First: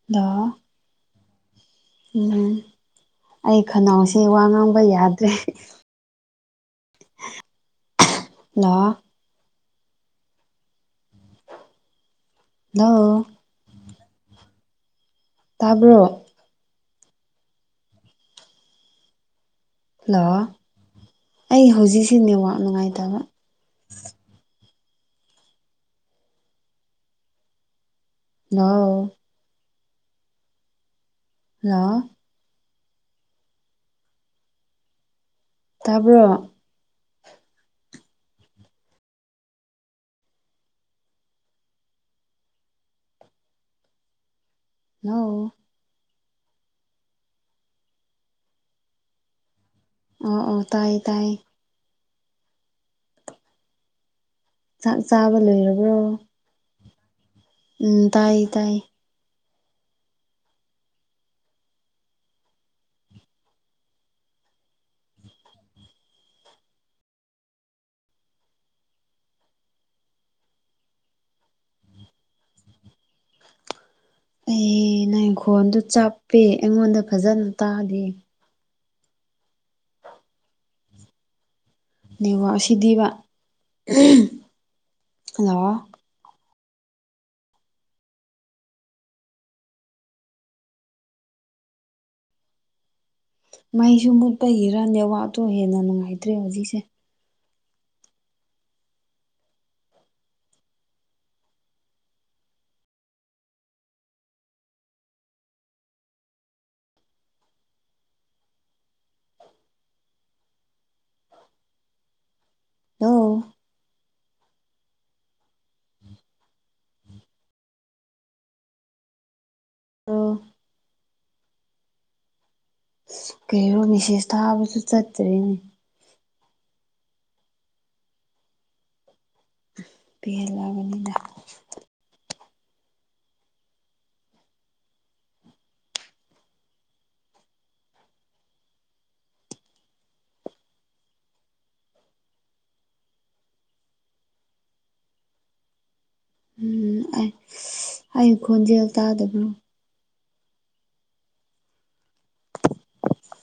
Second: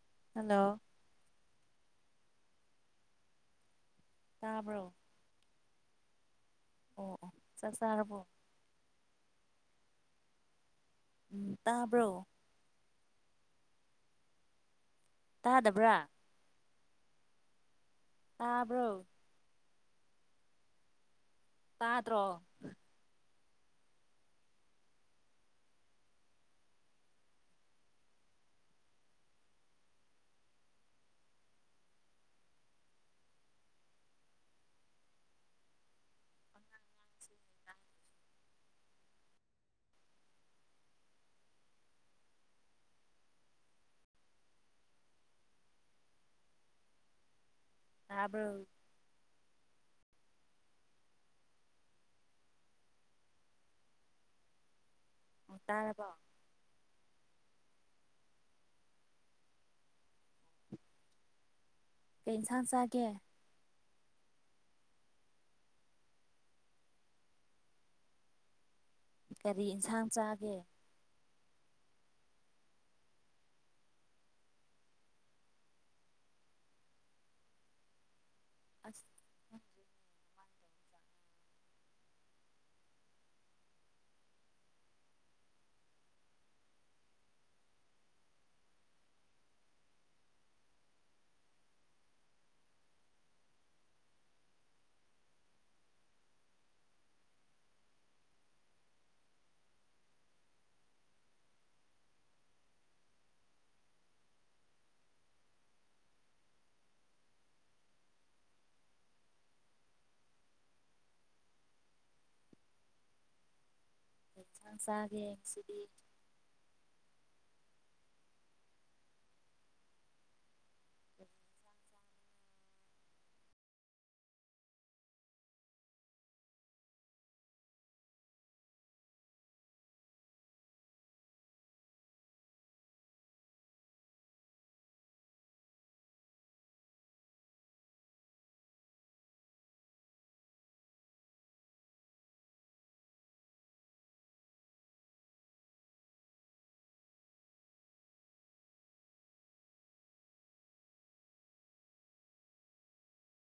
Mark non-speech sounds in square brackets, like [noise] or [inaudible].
[inaudible] hello ꯎꯝ ꯑꯩ ꯈꯅꯥꯎꯁꯦ ꯋꯥ ꯉꯥꯡꯕ ꯇꯥꯕ꯭ꯔꯣ ꯌꯥꯗ꯭ꯔꯦ ꯑꯣ ꯑꯣ ꯆꯥꯛ ꯆꯥꯔꯕꯣ ꯍꯜꯂꯣ ꯎꯝ ꯇꯥꯕ꯭ꯔꯣ ꯍꯜꯂꯣ ꯇꯥꯕ꯭ꯔꯣ ꯇꯥꯗꯕ꯭ꯔꯥ ꯇꯥꯕ꯭ꯔꯣ ꯍꯜꯂꯣ ꯑꯩ ꯍꯧꯖꯤꯛꯁꯤ ꯇꯥꯗ꯭ꯔꯣ ꯅꯦꯠꯋꯥꯛ ꯅꯨꯡꯉꯥꯏꯇꯕ ꯍꯜꯂꯣ ꯍꯜꯂꯣ ꯇꯥꯕ꯭ꯔꯣ ꯍꯜꯂꯣ ꯇꯥꯕ꯭ꯔꯣ ꯑꯣ ꯑꯣ ꯇꯥꯏꯌꯦ ꯇꯥꯏꯌꯦ ꯆꯥꯛ ꯆꯥꯕ ꯑꯣ ꯂꯣꯏꯔꯕ꯭ꯔꯣ ꯇꯥꯔꯕꯣ ꯎꯝ ꯇꯥꯏꯌꯦ ꯇꯥꯏꯌꯦ ꯀꯩ ꯏꯟꯁꯥꯡ ꯆꯥꯒꯦ ꯀꯔꯤ ꯏꯟꯁꯥꯡ ꯆꯥꯒꯦ ꯑꯩ ꯅꯪꯪꯒꯤꯈꯣꯟꯗꯣ ꯆꯞꯄꯦ ꯑꯩꯉꯣꯟꯗ ꯐꯥꯖꯅ ꯇꯥꯗꯦ ꯑꯁ ꯅꯦꯋꯥꯛ ꯑꯁꯤꯗꯤꯕ ꯎꯝ ꯍꯜꯂꯣ ꯃꯩꯁꯨ ꯃꯨꯠꯄꯒꯤꯔ ꯅꯦꯋꯥꯛꯇꯣ ꯍꯦꯟꯅ ꯅꯨꯡꯉꯥꯏꯇ꯭ꯔꯦ ꯍꯧꯖꯤꯛꯁꯦ ꯍꯜꯂꯣ ꯀꯩ ꯏꯟꯁꯥꯡ ꯆꯥꯒꯦ ꯉꯁꯤꯗꯤ ꯂꯣ ꯀꯩꯔꯣ ꯃꯦꯁꯦꯁ ꯊꯥꯕꯁꯨ ꯆꯠꯇ꯭ꯔꯦꯅꯦ ꯄꯦꯜꯂꯕꯅꯤꯗ ꯎꯝ ꯑꯩ ꯑꯩ ꯈꯣꯟꯖꯦꯜ ꯇꯥꯗꯕ꯭ꯔꯣ